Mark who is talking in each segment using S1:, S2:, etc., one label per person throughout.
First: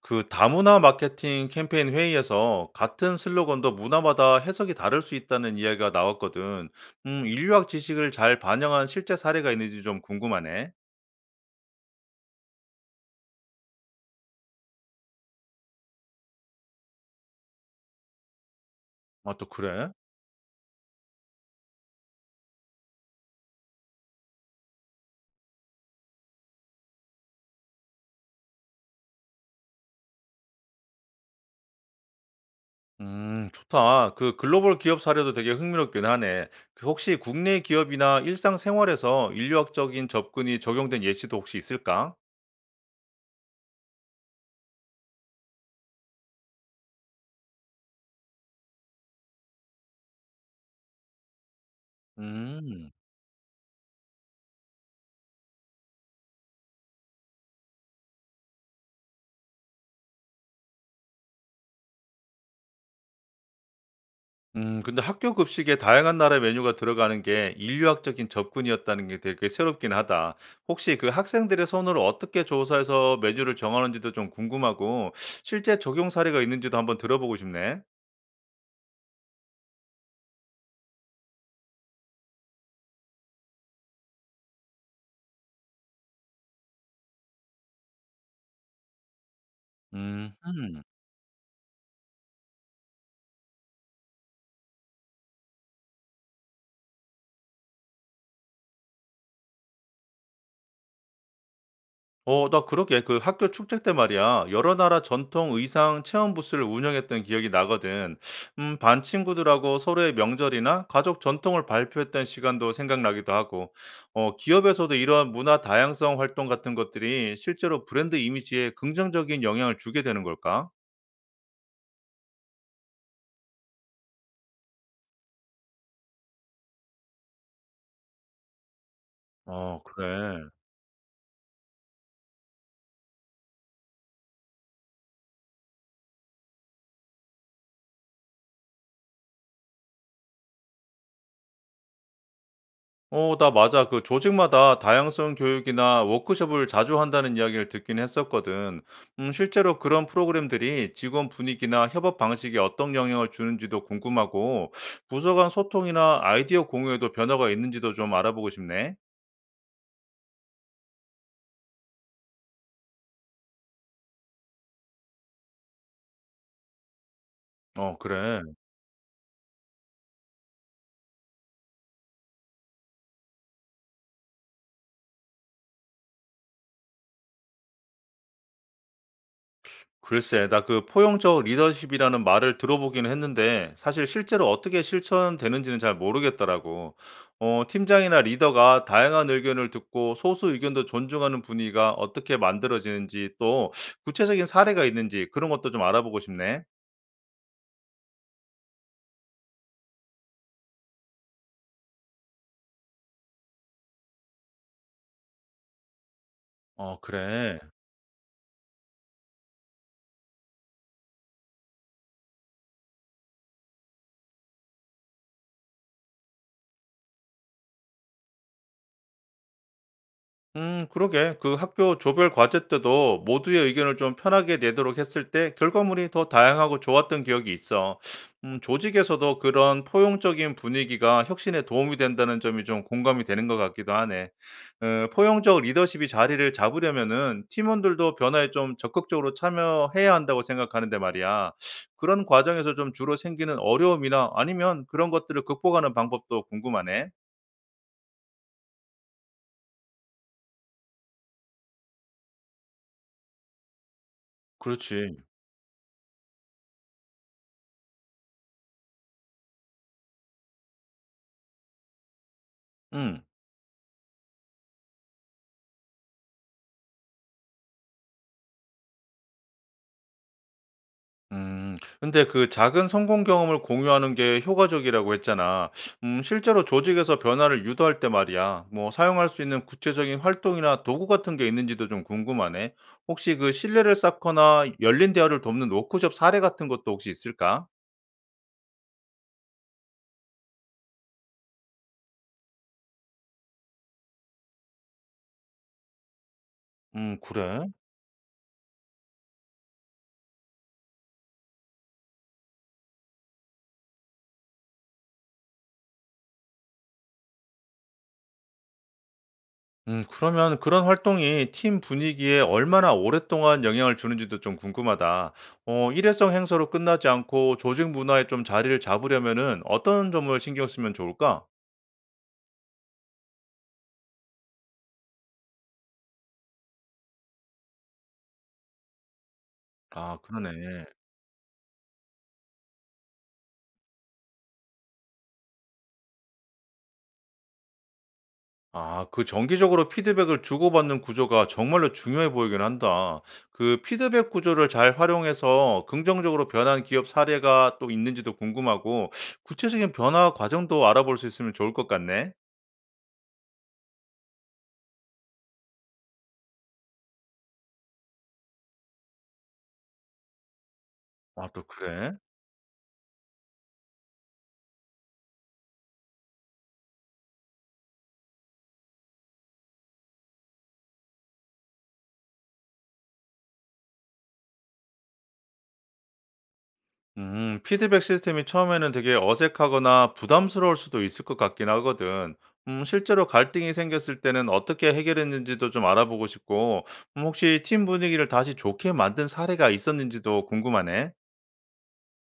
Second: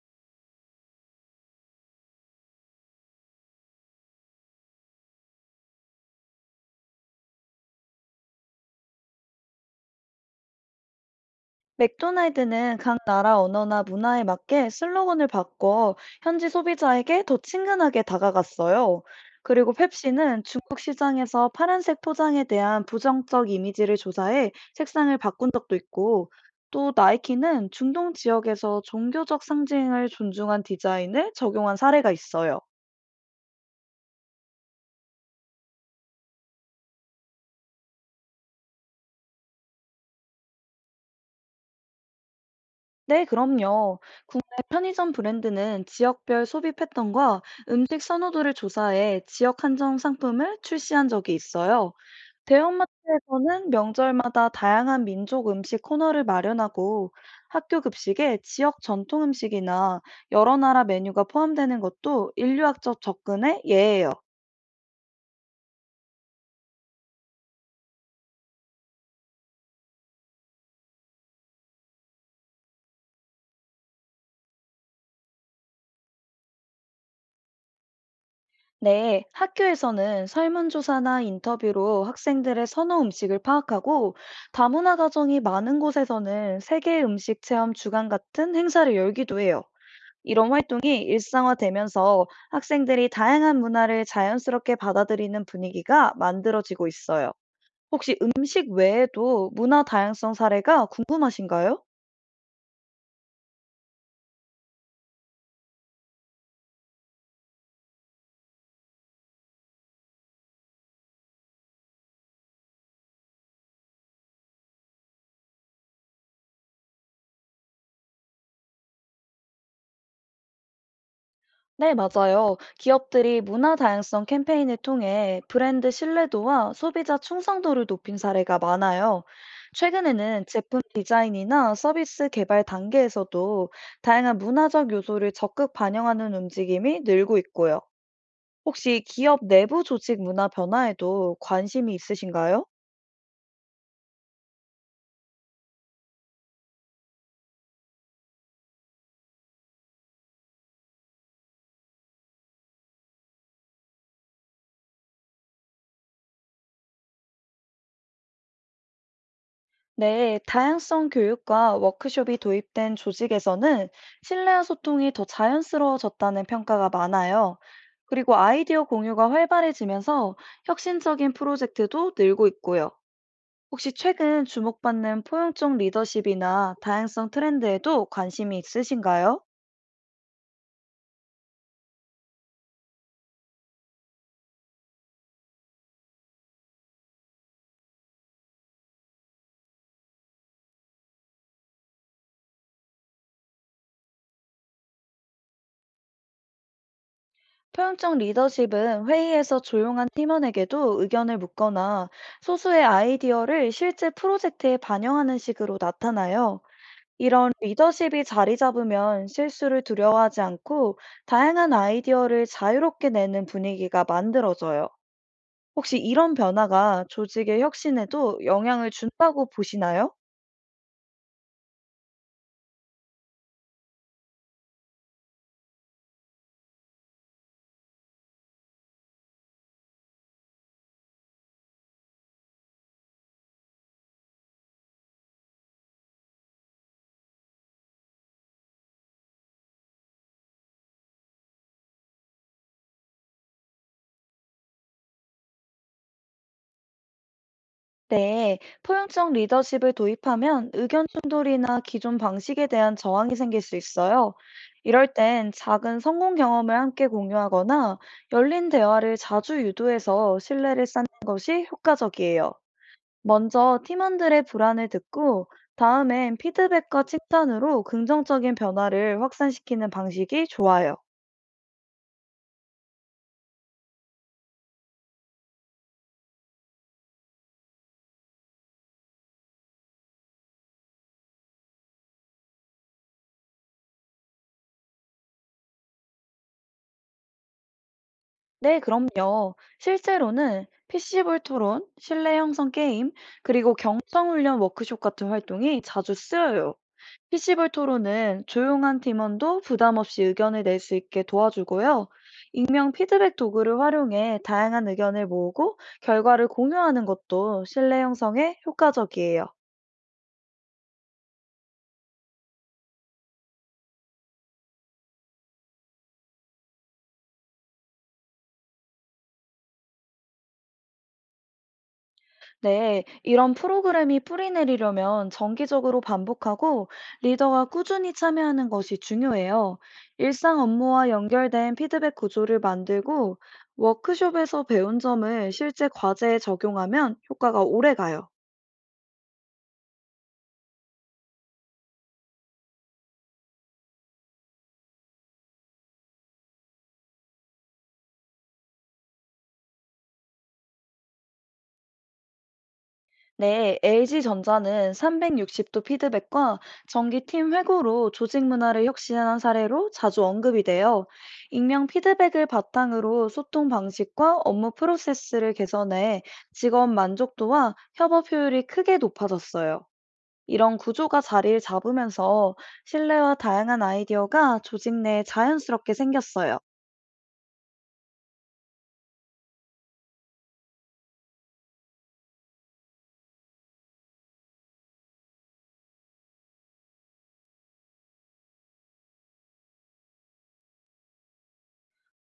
S1: 그 다문화 마케팅 캠페인 회의에서 같은 슬로건도 문화마다 해석이 다를 수 있다는 이야기가 나왔거든. 인류학 지식을 잘 반영한 실제 사례가 있는지 좀 궁금하네.
S2: 맥도날드는 각 나라 언어나 문화에 맞게 슬로건을 바꿔 현지 소비자에게 더 친근하게 다가갔어요.
S1: 아, 또
S2: 그리고
S1: 그래?
S2: 펩시는 중국 시장에서 파란색 포장에 대한 부정적 이미지를 조사해 색상을 바꾼 적도 있고, 또 나이키는 중동 지역에서 종교적 상징을 존중한 디자인을 적용한 사례가 있어요.
S1: 좋다. 그 글로벌 기업 사례도 되게 흥미롭긴 하네. 그 혹시 국내 기업이나 일상생활에서 인류학적인 접근이 적용된 예시도 혹시 있을까?
S2: 네, 그럼요. 국내 편의점 브랜드는 지역별 소비 패턴과 음식 선호도를 조사해 지역 한정 상품을 출시한 적이 있어요.
S1: 음.
S2: 대형마트에서는 명절마다 다양한 민족 음식 코너를 마련하고 학교 급식에 지역 전통 음식이나 여러 나라 메뉴가 포함되는 것도 인류학적 접근의 예예요.
S1: 근데 학교 급식에 다양한 나라의 메뉴가 들어가는 게 인류학적인 접근이었다는 게 되게 새롭긴 하다. 혹시 그 학생들의 손으로 어떻게 조사해서 메뉴를 정하는지도 좀 궁금하고 실제 적용 사례가 있는지도 한번 들어보고 싶네.
S2: 네, 학교에서는 설문조사나 인터뷰로 학생들의 선호 음식을 파악하고 다문화 가정이 많은 곳에서는 세계 음식 체험 주간 같은 행사를 열기도 해요.
S1: 음.
S2: 이런
S1: 음.
S2: 활동이 일상화되면서 학생들이 다양한 문화를 자연스럽게 받아들이는 분위기가 만들어지고 있어요. 혹시 음식 외에도 문화 다양성 사례가 궁금하신가요?
S1: 어, 나 그러게. 그 학교 축제 때 말이야. 여러 나라 전통 의상 체험 부스를 운영했던 기억이 나거든. 반 친구들하고 서로의 명절이나 가족 전통을 발표했던 시간도 생각나기도 하고, 어, 기업에서도 이러한 문화 다양성 활동 같은 것들이 실제로 브랜드 이미지에 긍정적인 영향을 주게 되는 걸까?
S2: 네, 맞아요. 기업들이 문화 다양성 캠페인을 통해 브랜드 신뢰도와 소비자 충성도를 높인 사례가 많아요.
S1: 어, 그래.
S2: 최근에는 제품 디자인이나 서비스 개발 단계에서도 다양한 문화적 요소를 적극 반영하는 움직임이 늘고 있고요. 혹시 기업 내부 조직 문화 변화에도 관심이 있으신가요?
S1: 어, 나 맞아. 그 조직마다 다양성 교육이나 워크숍을 자주 한다는 이야기를 듣긴 했었거든. 실제로 그런 프로그램들이 직원 분위기나 협업 방식에 어떤 영향을 주는지도 궁금하고, 부서 간 소통이나 아이디어 공유에도 변화가 있는지도 좀 알아보고 싶네.
S2: 네, 다양성 교육과 워크숍이 도입된 조직에서는 신뢰와 소통이 더 자연스러워졌다는 평가가 많아요.
S1: 어,
S2: 그리고
S1: 그래.
S2: 아이디어 공유가 활발해지면서 혁신적인 프로젝트도 늘고 있고요. 혹시 최근 주목받는 포용적 리더십이나 다양성 트렌드에도 관심이 있으신가요?
S1: 글쎄, 나 그 포용적 리더십이라는 말을 들어보기는 했는데 사실 실제로 어떻게 실천되는지는 잘 모르겠더라고. 어, 팀장이나 리더가 다양한 의견을 듣고 소수 의견도 존중하는 분위기가 어떻게 만들어지는지 또 구체적인 사례가 있는지 그런 것도 좀 알아보고 싶네.
S2: 포용적 리더십은 회의에서 조용한 팀원에게도 의견을 묻거나 소수의 아이디어를 실제 프로젝트에 반영하는 식으로 나타나요.
S1: 어,
S2: 이런
S1: 그래.
S2: 리더십이 자리 잡으면 실수를 두려워하지 않고 다양한 아이디어를 자유롭게 내는 분위기가 만들어져요. 혹시 이런 변화가 조직의 혁신에도 영향을 준다고 보시나요?
S1: 그러게. 그 학교 조별 과제 때도 모두의 의견을 좀 편하게 내도록 했을 때 결과물이 더 다양하고 좋았던 기억이 있어. 조직에서도 그런 포용적인 분위기가 혁신에 도움이 된다는 점이 좀 공감이 되는 것 같기도 하네. 어, 포용적 리더십이 자리를 잡으려면은 팀원들도 변화에 좀 적극적으로 참여해야 한다고 생각하는데 말이야. 그런 과정에서 좀 주로 생기는 어려움이나 아니면 그런 것들을 극복하는 방법도 궁금하네.
S2: 네, 포용적 리더십을 도입하면 의견 충돌이나 기존 방식에 대한 저항이 생길 수 있어요. 이럴
S1: 그렇지.
S2: 땐 작은 성공 경험을 함께 공유하거나 열린 대화를 자주 유도해서 신뢰를 쌓는 것이 효과적이에요.
S1: 음.
S2: 먼저 팀원들의 불안을 듣고 다음엔 피드백과 칭찬으로 긍정적인 변화를 확산시키는 방식이 좋아요.
S1: 음. 근데 그 "작은 성공 경험을 공유하는 게 효과적이라고 했잖아. 실제로 조직에서 변화를 유도할 때 말이야. 뭐 사용할 수 있는 구체적인 활동이나 도구 같은 게 있는지도 좀 궁금하네. 혹시 그 신뢰를 쌓거나 열린 대화를 돕는 워크숍 사례 같은 것도 혹시 있을까?
S2: 네, 그럼요. 실제로는 PC볼 토론, 실내 형성 게임, 그리고 경성훈련 워크숍 같은 활동이 자주 쓰여요.
S1: 그래?
S2: PC볼 토론은 조용한 팀원도 부담 없이 의견을 낼 수 있게 도와주고요. 익명 피드백 도구를 활용해 다양한 의견을 모으고 결과를 공유하는 것도 신뢰 형성에 효과적이에요.
S1: 그러면 그런 활동이 팀 분위기에 얼마나 오랫동안 영향을 주는지도 좀 궁금하다. 어 일회성 행사로 끝나지 않고 조직 문화에 좀 자리를 잡으려면은 어떤 점을 신경 쓰면 좋을까?
S2: 네, 이런 프로그램이 뿌리 내리려면 정기적으로 반복하고 리더가 꾸준히 참여하는 것이 중요해요.
S1: 아
S2: 일상
S1: 그러네.
S2: 업무와 연결된 피드백 구조를 만들고 워크숍에서 배운 점을 실제 과제에 적용하면 효과가 오래 가요.
S1: 아 그 정기적으로 피드백을 주고받는 구조가 정말로 중요해 보이긴 한다. 그 피드백 구조를 잘 활용해서 긍정적으로 변한 기업 사례가 또 있는지도 궁금하고 구체적인 변화 과정도 알아볼 수 있으면 좋을 것 같네.
S2: 네, LG전자는 360도 피드백과 정기 팀 회고로 조직 문화를 혁신한 사례로 자주 언급이 돼요.
S1: 아 또
S2: 익명
S1: 그래?
S2: 피드백을 바탕으로 소통 방식과 업무 프로세스를 개선해 직원 만족도와 협업 효율이 크게 높아졌어요. 이런 구조가 자리를 잡으면서 신뢰와 다양한 아이디어가 조직 내에 자연스럽게 생겼어요.
S1: 피드백 시스템이 처음에는 되게 어색하거나 부담스러울 수도 있을 것 같긴 하거든. 실제로 갈등이 생겼을 때는 어떻게 해결했는지도 좀 알아보고 싶고, 혹시 팀 분위기를 다시 좋게 만든 사례가 있었는지도 궁금하네.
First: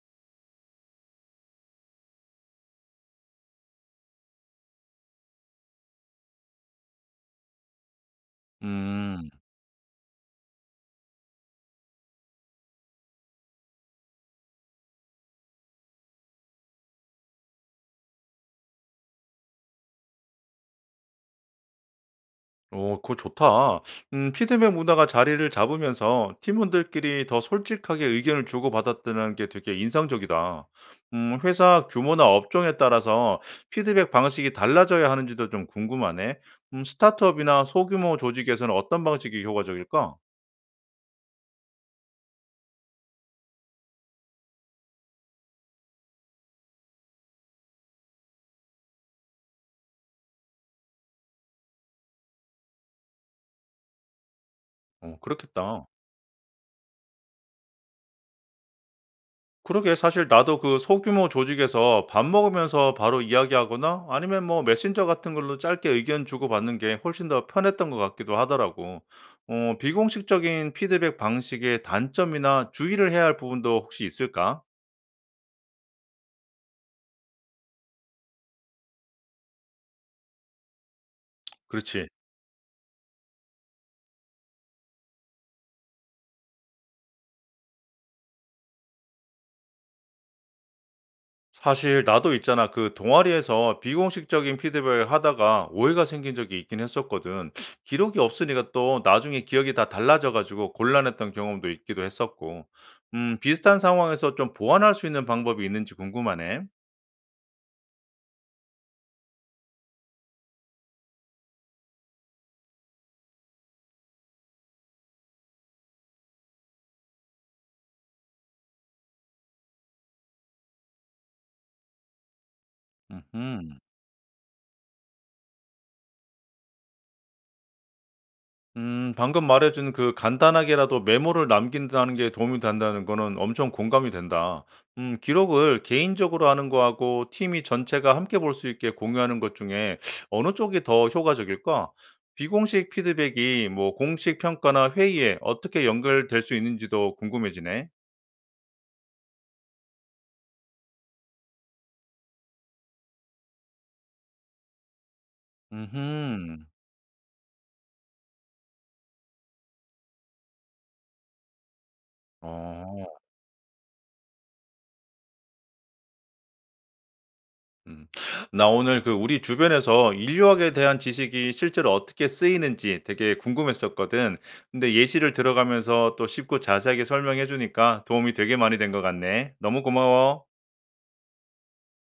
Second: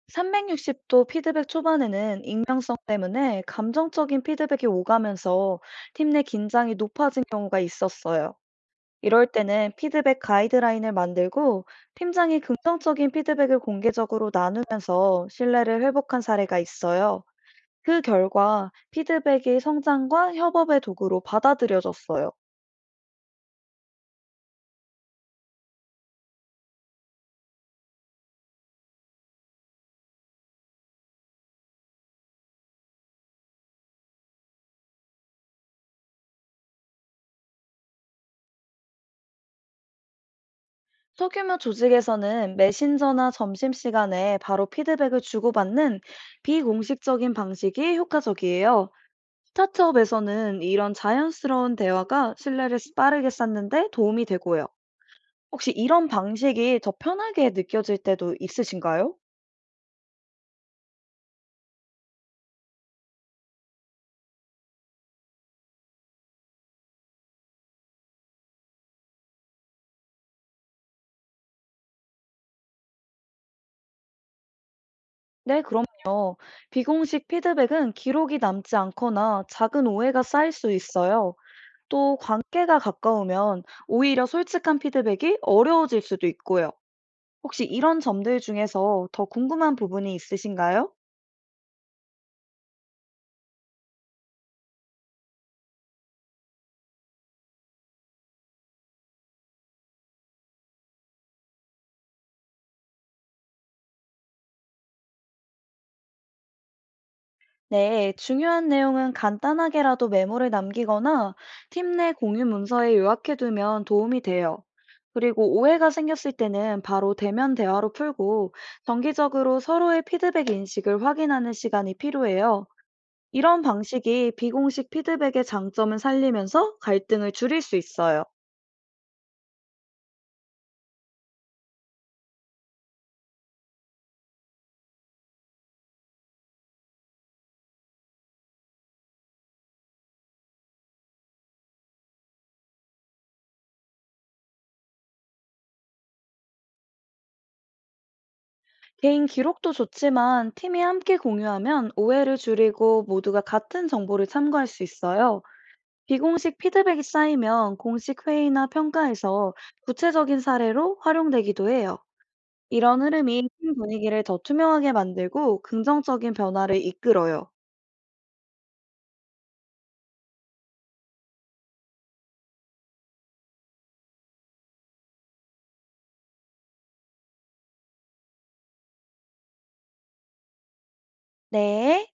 S2: 360도 피드백 초반에는 익명성 때문에 감정적인 피드백이 오가면서 팀 내 긴장이 높아진 경우가 있었어요. 이럴
S1: 음.
S2: 때는 피드백 가이드라인을 만들고 팀장이 긍정적인 피드백을 공개적으로 나누면서 신뢰를 회복한 사례가 있어요. 그 결과 피드백이 성장과 협업의 도구로 받아들여졌어요.
S1: 오, 그거 좋다. 피드백 문화가 자리를 잡으면서 팀원들끼리 더 솔직하게 의견을 주고받았다는 게 되게 인상적이다. 회사 규모나 업종에 따라서 피드백 방식이 달라져야 하는지도 좀 궁금하네. 스타트업이나 소규모 조직에서는 어떤 방식이 효과적일까?
S2: 소규모 조직에서는 메신저나 점심시간에 바로 피드백을 주고받는 비공식적인 방식이 효과적이에요. 스타트업에서는 이런 자연스러운 대화가 신뢰를 빠르게 쌓는데 도움이 되고요.
S1: 어,
S2: 혹시
S1: 그렇겠다.
S2: 이런 방식이 더 편하게 느껴질 때도 있으신가요?
S1: 그러게 사실 나도 그 소규모 조직에서 밥 먹으면서 바로 이야기하거나 아니면 뭐 메신저 같은 걸로 짧게 의견 주고받는 게 훨씬 더 편했던 것 같기도 하더라고. 어, 비공식적인 피드백 방식의 단점이나 주의를 해야 할 부분도 혹시 있을까?
S2: 네, 그럼요. 비공식 피드백은 기록이 남지 않거나 작은 오해가 쌓일 수 있어요.
S1: 그렇지.
S2: 또 관계가 가까우면 오히려 솔직한 피드백이 어려워질 수도 있고요. 혹시 이런 점들 중에서 더 궁금한 부분이 있으신가요?
S1: 사실 나도 있잖아. 그 동아리에서 비공식적인 피드백을 하다가 오해가 생긴 적이 있긴 했었거든. 기록이 없으니까 또 나중에 기억이 다 달라져가지고 곤란했던 경험도 있기도 했었고. 비슷한 상황에서 좀 보완할 수 있는 방법이 있는지 궁금하네.
S2: 네, 중요한 내용은 간단하게라도 메모를 남기거나 팀 내 공유 문서에 요약해두면 도움이 돼요. 그리고 오해가 생겼을 때는 바로 대면 대화로 풀고 정기적으로 서로의 피드백 인식을 확인하는 시간이 필요해요. 이런
S1: 음
S2: 방식이 비공식 피드백의 장점을 살리면서 갈등을 줄일 수 있어요.
S1: 방금 말해준 그 간단하게라도 메모를 남긴다는 게 도움이 된다는 거는 엄청 공감이 된다. 기록을 개인적으로 하는 거하고 팀이 전체가 함께 볼 수 있게 공유하는 것 중에 어느 쪽이 더 효과적일까? 비공식 피드백이 뭐 공식 평가나 회의에 어떻게 연결될 수 있는지도 궁금해지네.
S2: 개인 기록도 좋지만 팀이 함께 공유하면 오해를 줄이고 모두가 같은 정보를 참고할 수 있어요. 비공식
S1: 음흠.
S2: 피드백이 쌓이면 공식 회의나 평가에서 구체적인 사례로 활용되기도 해요. 이런
S1: 어.
S2: 흐름이 팀 분위기를 더 투명하게 만들고 긍정적인 변화를 이끌어요.
S1: 음. 나 오늘 그 우리 주변에서 인류학에 대한 지식이 실제로 어떻게 쓰이는지 되게 궁금했었거든. 근데 예시를 들어가면서 또 쉽고 자세하게 설명해 주니까 도움이 되게 많이 된 것 같네. 너무 고마워.
S2: 네.